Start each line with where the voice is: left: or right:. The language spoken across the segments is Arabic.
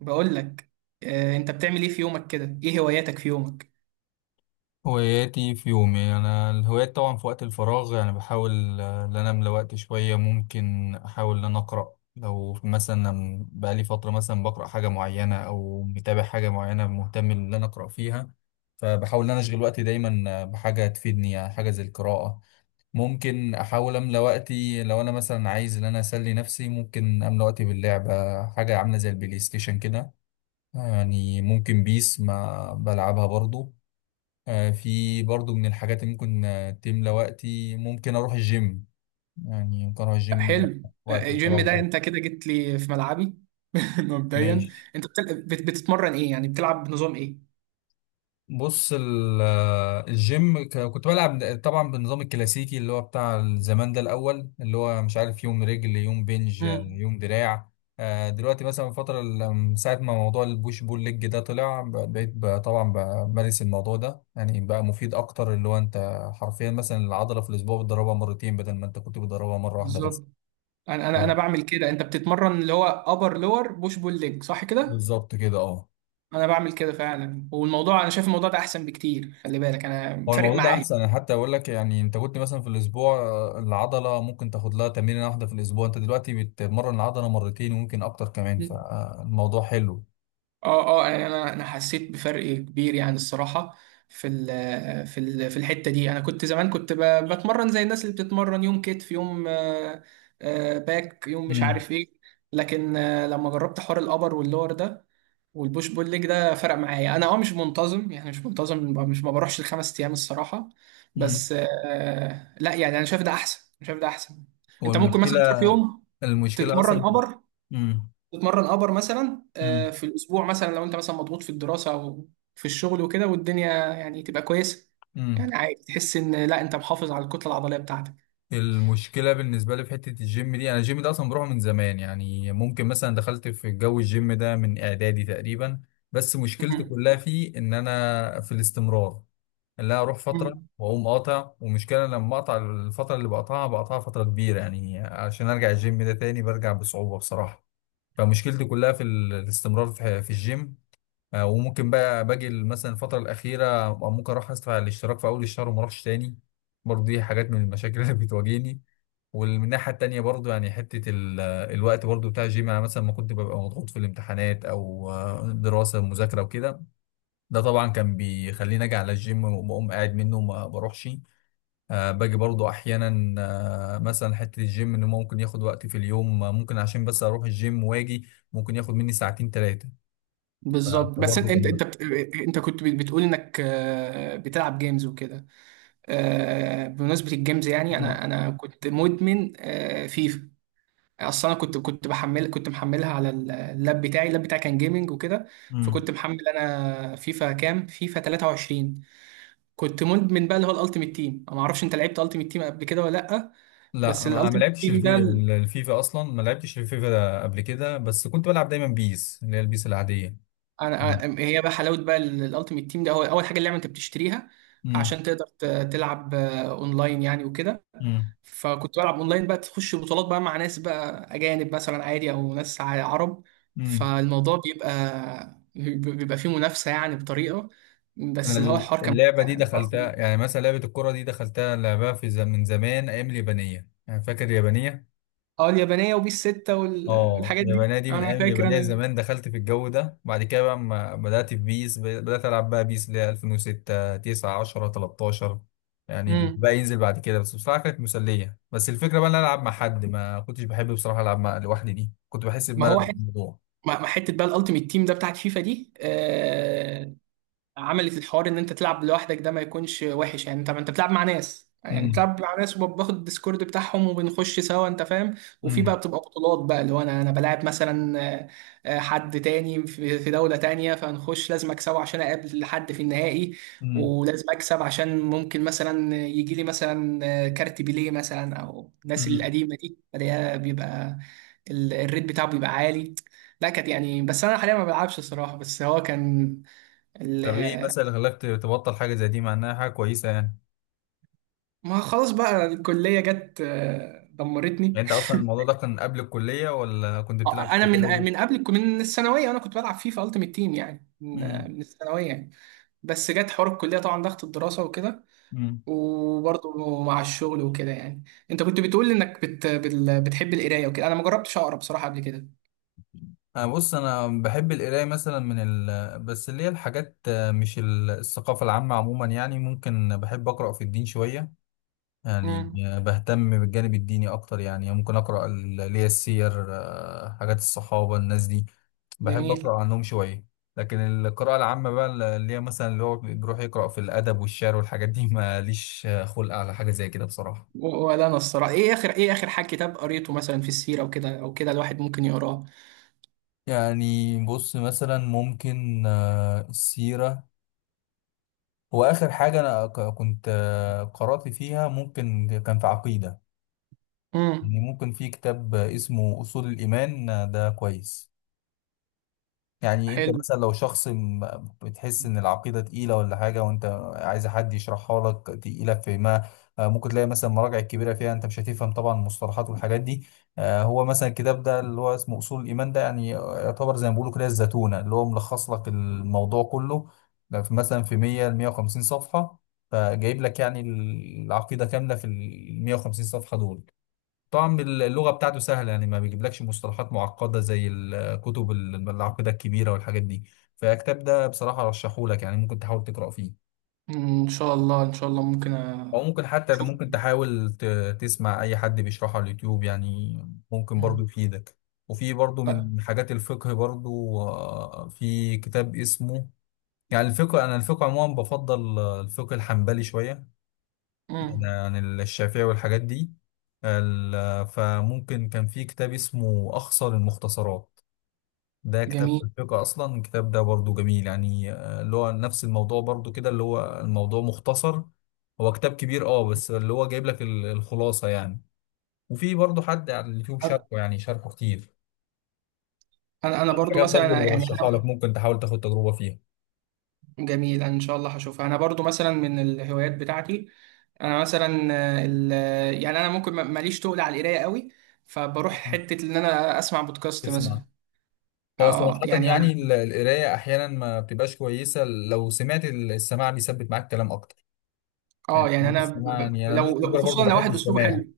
right: بقول لك آه، انت بتعمل ايه في يومك كده، ايه هواياتك في يومك؟
left: هواياتي في يومي انا الهوايات طبعا في وقت الفراغ يعني بحاول ان انا املى وقت شويه ممكن احاول ان انا اقرا لو مثلا أنا بقالي فتره مثلا بقرا حاجه معينه او متابع حاجه معينه مهتم ان انا اقرا فيها. فبحاول ان انا اشغل وقتي دايما بحاجه تفيدني يعني حاجه زي القراءه. ممكن احاول املى وقتي لو انا مثلا عايز ان انا اسلي نفسي ممكن املى وقتي باللعبه حاجه عامله زي البلاي ستيشن كده. يعني ممكن بيس ما بلعبها برضو. في برضو من الحاجات اللي ممكن تملى وقتي ممكن اروح الجيم. يعني ممكن اروح
right: آه،
left: الجيم
right: حلو.
left: وقت
right: آه، الجيم
left: الفراغ
right: ده
left: برضو.
right: انت كده جيت لي في ملعبي. مبدئيا،
left: ماشي.
right: انت بتتمرن ايه، يعني بتلعب بنظام ايه؟
left: بص الجيم كنت بلعب طبعا بالنظام الكلاسيكي اللي هو بتاع زمان ده الاول اللي هو مش عارف يوم رجل يوم بنج
right: امم
left: يوم دراع. دلوقتي مثلا الفترة من ساعة ما موضوع البوش بول ليج ده طلع بقيت طبعا بمارس الموضوع ده يعني بقى مفيد أكتر اللي هو أنت حرفيا مثلا العضلة في الأسبوع بتدربها مرتين بدل ما أنت كنت بتدربها مرة واحدة بس.
right: بالظبط. انا
left: آه،
right: بعمل كده. انت بتتمرن اللي هو ابر لور بوش بول ليج، صح كده؟
left: بالظبط كده اه.
right: انا بعمل كده فعلا، والموضوع انا شايف الموضوع ده احسن بكتير، خلي بالك انا
left: هو
right: فارق
left: الموضوع ده
right: معايا.
left: احسن انا حتى اقول لك يعني انت كنت مثلا في الاسبوع العضله ممكن تاخد لها تمرينه واحده في الاسبوع انت دلوقتي بتمرن العضله مرتين وممكن اكتر كمان فالموضوع حلو.
right: اه اه، يعني انا حسيت بفرق كبير يعني الصراحه. في ال في ال في الحته دي انا كنت زمان كنت بتمرن زي الناس اللي بتتمرن يوم كتف يوم باك يوم مش
left: امم.
right: عارف ايه. لكن لما جربت حوار الابر واللور ده والبوش بول ليج ده فرق معايا انا. اه، مش منتظم يعني، مش منتظم، مش ما بروحش الخمس ايام الصراحه،
left: امم.
right: بس لا يعني انا شايف ده احسن، أنا شايف ده احسن.
left: هو
right: انت ممكن
left: المشكله.
right: مثلا تروح يوم
left: المشكله
right: تتمرن
left: اصلا في-
right: ابر،
left: امم.
right: تتمرن ابر مثلا
left: امم.
right: في الاسبوع، مثلا لو انت مثلا مضغوط في الدراسه او في الشغل وكده والدنيا يعني تبقى كويسه،
left: امم.
right: يعني عادي، تحس ان لا انت محافظ على الكتله العضليه بتاعتك.
left: المشكله بالنسبه لي في حته الجيم دي انا الجيم ده اصلا بروحه من زمان يعني ممكن مثلا دخلت في جو الجيم ده من اعدادي تقريبا. بس مشكلتي
right: مم.
left: كلها فيه ان انا في الاستمرار. اللي انا اروح فتره
right: مم.
left: واقوم قاطع ومشكله لما اقطع الفتره اللي بقطعها بقطعها فتره كبيره يعني عشان ارجع الجيم ده تاني برجع بصعوبه بصراحه. فمشكلتي كلها في الاستمرار في الجيم. وممكن بقى باجي مثلا الفتره الاخيره ممكن اروح ادفع الاشتراك في اول الشهر وما اروحش تاني. برضه دي حاجات من المشاكل اللي بتواجهني. ومن الناحيه التانيه برضه يعني حته الوقت برضه بتاع الجيم انا مثلا ما كنت ببقى مضغوط في الامتحانات او دراسه مذاكره وكده. ده طبعا كان بيخليني اجي على الجيم وبقوم قاعد منه وما بروحش. أه باجي برضو احيانا. أه مثلا حته الجيم انه ممكن ياخد وقت في اليوم ممكن عشان بس اروح الجيم واجي ممكن ياخد مني ساعتين ثلاثه.
right: بالظبط. بس انت
left: برضه كان
right: انت
left: ب-
right: انت بت... انت كنت بتقول انك بتلعب جيمز وكده. بمناسبه الجيمز، يعني
left: مم.
right: انا كنت مدمن فيفا اصلا. انا كنت بحمل، كنت محملها على اللاب بتاعي، اللاب بتاعي كان جيمنج وكده.
left: مم.
right: فكنت محمل انا فيفا كام، فيفا 23، كنت مدمن بقى اللي هو الالتيميت تيم. انا ما اعرفش انت لعبت الالتيميت تيم قبل كده ولا لا؟ بس
left: لا ما
right: الالتيميت
left: لعبتش
right: تيم ده
left: الفيفا اصلا ما لعبتش الفيفا ده قبل كده بس كنت بلعب دايما بيس اللي هي البيس العاديه.
right: هي بقى حلاوه بقى الالتيميت تيم ده، هو اول حاجه اللعبه انت بتشتريها
left: مم.
right: عشان تقدر تلعب اونلاين يعني وكده.
left: مم.
right: فكنت بلعب اونلاين بقى، تخش بطولات بقى مع ناس بقى اجانب مثلا عادي، او ناس عرب.
left: مم.
right: فالموضوع بيبقى فيه منافسه، يعني بطريقه،
left: انا
right: بس اللي هو الحوار كان
left: اللعبه
right: ممتع
left: دي
right: يعني.
left: دخلتها يعني مثلا لعبه الكره دي دخلتها لعبها في من زمان ايام اليابانيه يعني فاكر اليابانيه.
right: اه، اليابانيه وبيس 6
left: اه
right: والحاجات دي،
left: اليابانيه دي من
right: انا
left: ايام
right: فاكر
left: اليابانيه
right: انا.
left: زمان دخلت في الجو ده بعد كده بقى ما بدات في بيس بدات العب بقى بيس اللي هي 2006 9 10 13 يعني
right: امم
left: بقى ينزل بعد كده بس بصراحه كانت مسليه بس الفكره بقى ان انا العب مع حد ما كنتش بحب بصراحه العب مع لوحدي دي كنت بحس
right: ما هو،
left: بملل في الموضوع.
right: مع حته بقى الالتيميت تيم ده بتاعت فيفا دي، عملت الحوار ان انت تلعب لوحدك ده ما يكونش وحش، يعني انت، ما انت بتلعب مع ناس، يعني
left: امم.
right: بتلعب مع ناس وباخد الديسكورد بتاعهم وبنخش سوا، انت فاهم؟ وفي بقى
left: امم.
right: بتبقى بطولات بقى اللي هو انا بلاعب مثلا حد تاني في في دولة تانية، فنخش لازم اكسبه عشان اقابل حد في النهائي.
left: امم.
right: ولازم اكسب عشان ممكن مثلا يجي لي مثلا كارت بيليه مثلا او الناس
left: امم.
right: القديمة دي، فده بيبقى الريت بتاعه بيبقى عالي. لا كانت يعني، بس انا حاليا ما بلعبش الصراحة، بس هو كان.
left: طب ايه مثلا اللي خلاك تبطل حاجه زي دي مع انها حاجه كويسه يعني.
right: ما خلاص بقى الكلية جت
left: يعني
right: دمرتني.
left: انت اصلا الموضوع ده كان قبل الكليه ولا كنت بتلعب في
right: انا
left: الكوره
right: من
left: برضه؟
right: من قبل من الثانوية انا كنت بلعب فيفا التيمت تيم، يعني من
left: امم.
right: من الثانوية يعني. بس جت حوار الكلية، طبعا ضغط الدراسة وكده،
left: امم.
right: وبرضه مع الشغل وكده يعني. انت كنت بتقول انك بتحب القراية وكده. انا ما جربتش اقرا بصراحة قبل كده.
left: انا بص انا بحب القرايه مثلا من بس اللي هي الحاجات مش الثقافه العامه عموما يعني ممكن بحب اقرا في الدين شويه. يعني
right: امم
left: بهتم بالجانب الديني اكتر يعني ممكن اقرا اللي هي السير حاجات الصحابه الناس دي بحب
right: جميل.
left: اقرا عنهم شويه. لكن القراءه العامه بقى اللي هي مثلا اللي هو بيروح يقرا في الادب والشعر والحاجات دي ماليش خلق على حاجه زي كده بصراحه.
right: ولا انا الصراحة، ايه اخر، ايه اخر حاجة كتاب قريته مثلا في السيرة وكده او كده الواحد ممكن يقراه؟
left: يعني بص مثلا ممكن السيرة هو آخر حاجة أنا كنت قرأت فيها ممكن كان في عقيدة.
right: امم
left: يعني ممكن في كتاب اسمه أصول الإيمان ده كويس. يعني انت
right: حلو.
left: مثلا لو شخص بتحس ان العقيدة تقيلة ولا حاجة وانت عايز حد يشرحها لك تقيلة في ما ممكن تلاقي مثلا مراجع كبيرة فيها انت مش هتفهم طبعا المصطلحات والحاجات دي. هو مثلا الكتاب ده اللي هو اسمه اصول الايمان ده يعني يعتبر زي ما بيقولوا كده الزتونة اللي هو ملخص لك الموضوع كله. ده مثلا في 100 ل 150 صفحة فجايب لك يعني العقيدة كاملة في ال 150 صفحة دول. طبعا اللغة بتاعته سهلة يعني ما بيجيبلكش مصطلحات معقدة زي الكتب العقيدة الكبيرة والحاجات دي. فالكتاب ده بصراحة رشحهولك يعني ممكن تحاول تقرأ فيه.
right: مم، ان شاء الله ان شاء الله ممكن
left: أو ممكن حتى ممكن تحاول تسمع أي حد بيشرحه على اليوتيوب يعني ممكن برضو
right: مم.
left: يفيدك. وفي برضو
right: أ-
left: من حاجات الفقه برضو في كتاب اسمه يعني الفقه أنا الفقه عموما بفضل الفقه الحنبلي شوية
right: مم.
left: عن الشافعي والحاجات دي. فممكن كان في كتاب اسمه أخصر المختصرات. ده كتاب في
right: جميل.
left: الفقه أصلا الكتاب ده برضو جميل يعني اللي هو نفس الموضوع برضو كده اللي هو الموضوع مختصر. هو كتاب كبير اه بس اللي هو جايب لك الخلاصة يعني. وفي برضو حد على اليوتيوب شاركه يعني شاركه كتير.
right: انا
left: في
right: برضو
left: حاجات برضو
right: مثلا
left: اللي
right: يعني
left: برشحها لك
right: انا.
left: ممكن تحاول تاخد تجربة فيها.
right: جميل، انا ان شاء الله هشوفها. انا برضو مثلا من الهوايات بتاعتي، انا مثلا يعني انا ممكن ماليش تقل على القرايه قوي، فبروح
left: مم.
right: حته ان انا اسمع بودكاست
left: اسمع.
right: مثلا.
left: هو
right: اه
left: صراحة
right: يعني
left: يعني
right: انا.
left: القراية أحيانا ما بتبقاش كويسة لو سمعت السماع بيثبت معاك كلام أكتر.
right: اه
left: يعني
right: يعني انا،
left: بس ما يعني انا بنسبه كبيره برضه
right: وخصوصا لو
left: بحب
right: واحد اسلوبه
left: السماع.
right: حلو.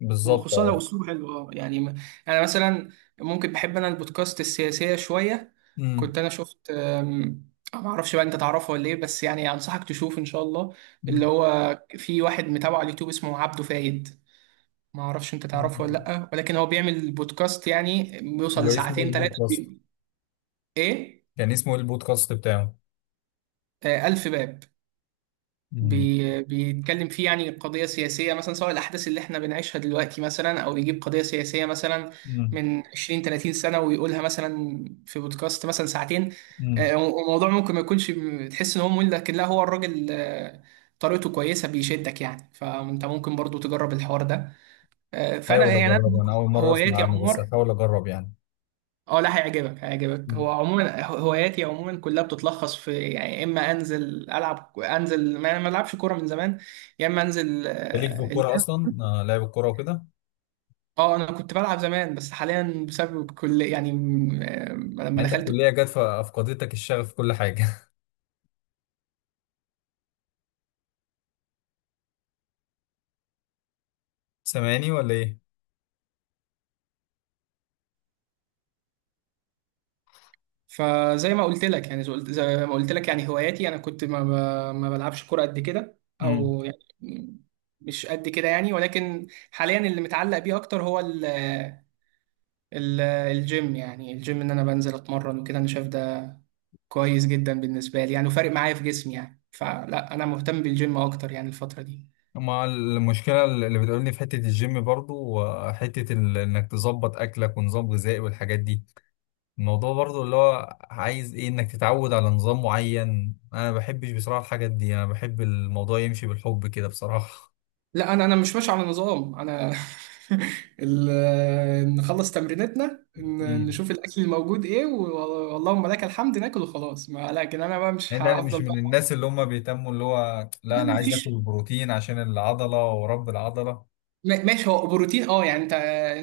left: بالظبط
right: وخصوصا لو
left: اه.
right: اسلوبه حلو، اه يعني انا مثلا ممكن بحب انا البودكاست السياسيه شويه.
left: امم.
right: كنت انا شفت ما اعرفش بقى انت تعرفه ولا ايه، بس يعني انصحك تشوف ان شاء الله. اللي
left: أمم.
right: هو في واحد متابعه على اليوتيوب اسمه عبده فايد. ما اعرفش انت تعرفه ولا لا، ولكن هو بيعمل بودكاست يعني بيوصل
left: هو اسمه ايه
right: لساعتين ثلاثه.
left: البودكاست.
right: ايه؟
left: كان اسمه ايه البودكاست بتاعه.
right: ألف باب.
left: امم.
right: بي بيتكلم فيه يعني قضية سياسية مثلا، سواء الأحداث اللي احنا بنعيشها دلوقتي مثلا، أو يجيب قضية سياسية مثلا
left: مم.
right: من 20 30 سنة ويقولها مثلا في بودكاست مثلا ساعتين. آه،
left: مم.
right: الموضوع ممكن ما يكونش تحس إن هو ممل، لكن لا، هو الراجل طريقته كويسة بيشدك يعني، فأنت ممكن برضو تجرب الحوار ده. آه، فأنا
left: هحاول
right: يعني أنا
left: اجربه انا اول مره اسمع
right: هواياتي يا
left: عنه بس
right: عمر.
left: هحاول اجرب يعني.
right: اه لا، هيعجبك هيعجبك.
left: مم.
right: هو عموما هواياتي عموما كلها بتتلخص في، يعني يا اما انزل العب، انزل، ما العبش كوره من زمان، يا اما انزل
left: ليك في الكوره
right: الجيم.
left: اصلا آه لعب الكوره وكده.
right: اه انا كنت بلعب زمان، بس حاليا بسبب كل يعني لما
left: يعني انت
right: دخلت.
left: الكليه جت فافقدتك الشغف في كل حاجه سامعني ولا ايه.
right: فزي ما قلت لك يعني، زي ما قلت لك يعني هواياتي، انا كنت ما بلعبش كوره قد كده
left: مم.
right: او يعني مش قد كده يعني، ولكن حاليا اللي متعلق بيه اكتر هو الجيم. يعني الجيم ان انا بنزل اتمرن وكده، انا شايف ده كويس جدا بالنسبه لي يعني، وفارق معايا في جسمي يعني. فلا انا مهتم بالجيم اكتر يعني الفتره دي.
left: مع المشكله اللي بتقولني في حته الجيم برضو وحته انك تظبط اكلك ونظام غذائي والحاجات دي. الموضوع برضو اللي هو عايز ايه انك تتعود على نظام معين انا ما بحبش بصراحة الحاجات دي انا بحب الموضوع يمشي بالحب كده بصراحة.
right: لا، انا مش ماشي على نظام انا. نخلص تمرينتنا،
left: امم.
right: نشوف الاكل الموجود ايه، واللهم لك الحمد، ناكل وخلاص. ما لكن انا بقى مش
left: يعني انا مش
right: هفضل
left: من
right: بقى.
left: الناس اللي هم بيهتموا اللي هو لا
right: لا
left: انا
right: ما
left: عايز اكل
right: فيش.
left: بروتين عشان العضلة ورب العضلة.
right: ماشي، هو بروتين اه، يعني انت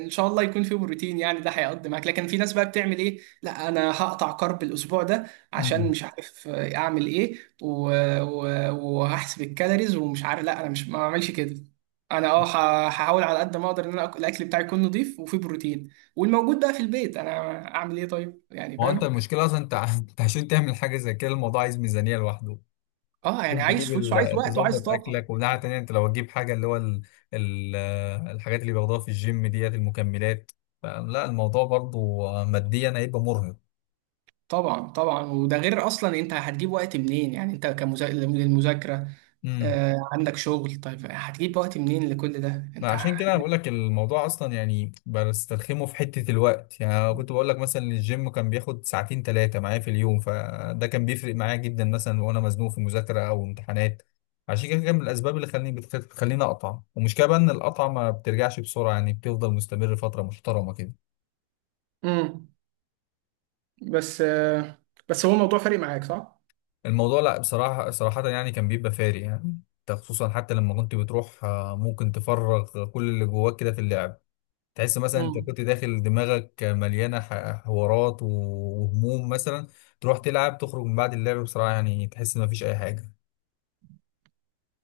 right: ان شاء الله يكون فيه بروتين يعني، ده هيقضي معاك. لكن في ناس بقى بتعمل ايه، لا انا هقطع كارب الاسبوع ده عشان
left: امم.
right: مش عارف اعمل ايه و... وهحسب الكالوريز ومش عارف. لا انا مش ما بعملش كده. انا اه هحاول على قد ما اقدر ان انا الاكل بتاعي يكون نظيف وفيه بروتين، والموجود بقى في البيت انا اعمل ايه طيب يعني،
left: هو انت
right: فاهم؟
left: المشكلة اصلا انت انت عشان تعمل حاجة زي كده الموضوع عايز ميزانية لوحده.
right: اه يعني
left: عشان تجيب
right: عايز فلوس، وعايز وقت، وعايز
left: تظبط
right: طاقة.
left: اكلك ومناعه تانية انت لو تجيب حاجه اللي هو ال... الحاجات اللي بياخدوها في الجيم ديت المكملات. فلا الموضوع برضو ماديا هيبقى مرهق.
right: طبعا طبعا. وده غير اصلا انت هتجيب وقت منين، يعني انت للمذاكره،
left: امم.
right: آه عندك شغل، طيب هتجيب وقت منين لكل ده
left: ما
right: انت؟
left: عشان كده انا بقول لك الموضوع اصلا يعني بسترخمه في حته الوقت يعني أنا كنت بقول لك مثلا إن الجيم كان بياخد ساعتين ثلاثه معايا في اليوم فده كان بيفرق معايا جدا مثلا وانا مزنوق في مذاكره او امتحانات. عشان كده كان من الاسباب اللي خلاني بتخليني اقطع ومشكله بقى ان القطعه ما بترجعش بسرعه يعني بتفضل مستمر فتره محترمه كده.
right: امم بس بس هو الموضوع فارق معاك صح؟
left: الموضوع لا بصراحة صراحة يعني كان بيبقى فارق يعني. انت خصوصا حتى لما كنت بتروح ممكن تفرغ كل اللي جواك كده في اللعب. تحس مثلا انت
right: مم.
left: كنت داخل دماغك مليانة حوارات وهموم مثلا. تروح تلعب تخرج من بعد اللعب بصراحة يعني تحس ان مفيش اي حاجة.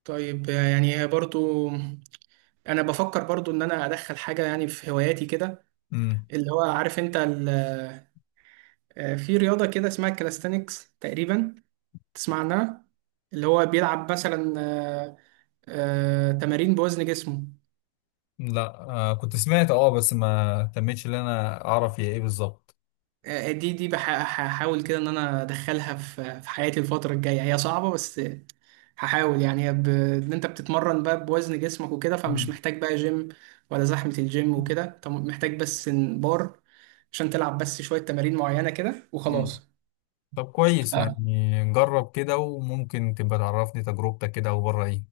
right: طيب يعني برضو انا بفكر برضو ان انا ادخل حاجه يعني في هواياتي كده،
left: امم.
right: اللي هو عارف انت في رياضه كده اسمها كالستنكس تقريبا، تسمع عنها؟ اللي هو بيلعب مثلا تمارين بوزن جسمه.
left: لا آه كنت سمعت اه بس ما تمتش ان انا اعرف هي ايه بالظبط.
right: دي هحاول كده ان انا ادخلها في حياتي الفتره الجايه، هي صعبه بس هحاول يعني. ان انت بتتمرن بقى بوزن جسمك وكده، فمش
left: مم.
right: محتاج بقى جيم ولا زحمه الجيم وكده، انت محتاج بس إن بار عشان تلعب بس شويه تمارين معينه كده
left: مم.
right: وخلاص.
left: طب كويس
right: آه،
left: يعني جرب كده وممكن تبقى تعرفني تجربتك كده وبره ايه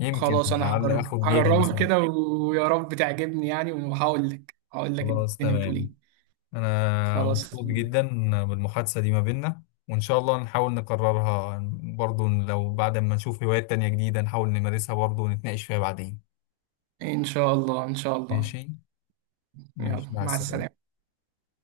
left: يمكن
right: خلاص انا
left: لعل
right: هجرب،
left: اخد بيها
right: هجربها
left: مثلا.
right: كده ويا رب تعجبني يعني، وهقول لك
left: خلاص
right: الدنيا بتقول
left: تمام.
right: ايه.
left: انا
right: خلاص.
left: مبسوط جدا بالمحادثة دي ما بيننا وان شاء الله نحاول نكررها. برضو لو بعد ما نشوف هوايات تانية جديدة نحاول نمارسها برضو ونتناقش فيها بعدين.
right: ان شاء الله ان شاء الله.
left: ماشي.
right: يلا،
left: ماشي مع
right: مع
left: السلامة.
right: السلامه.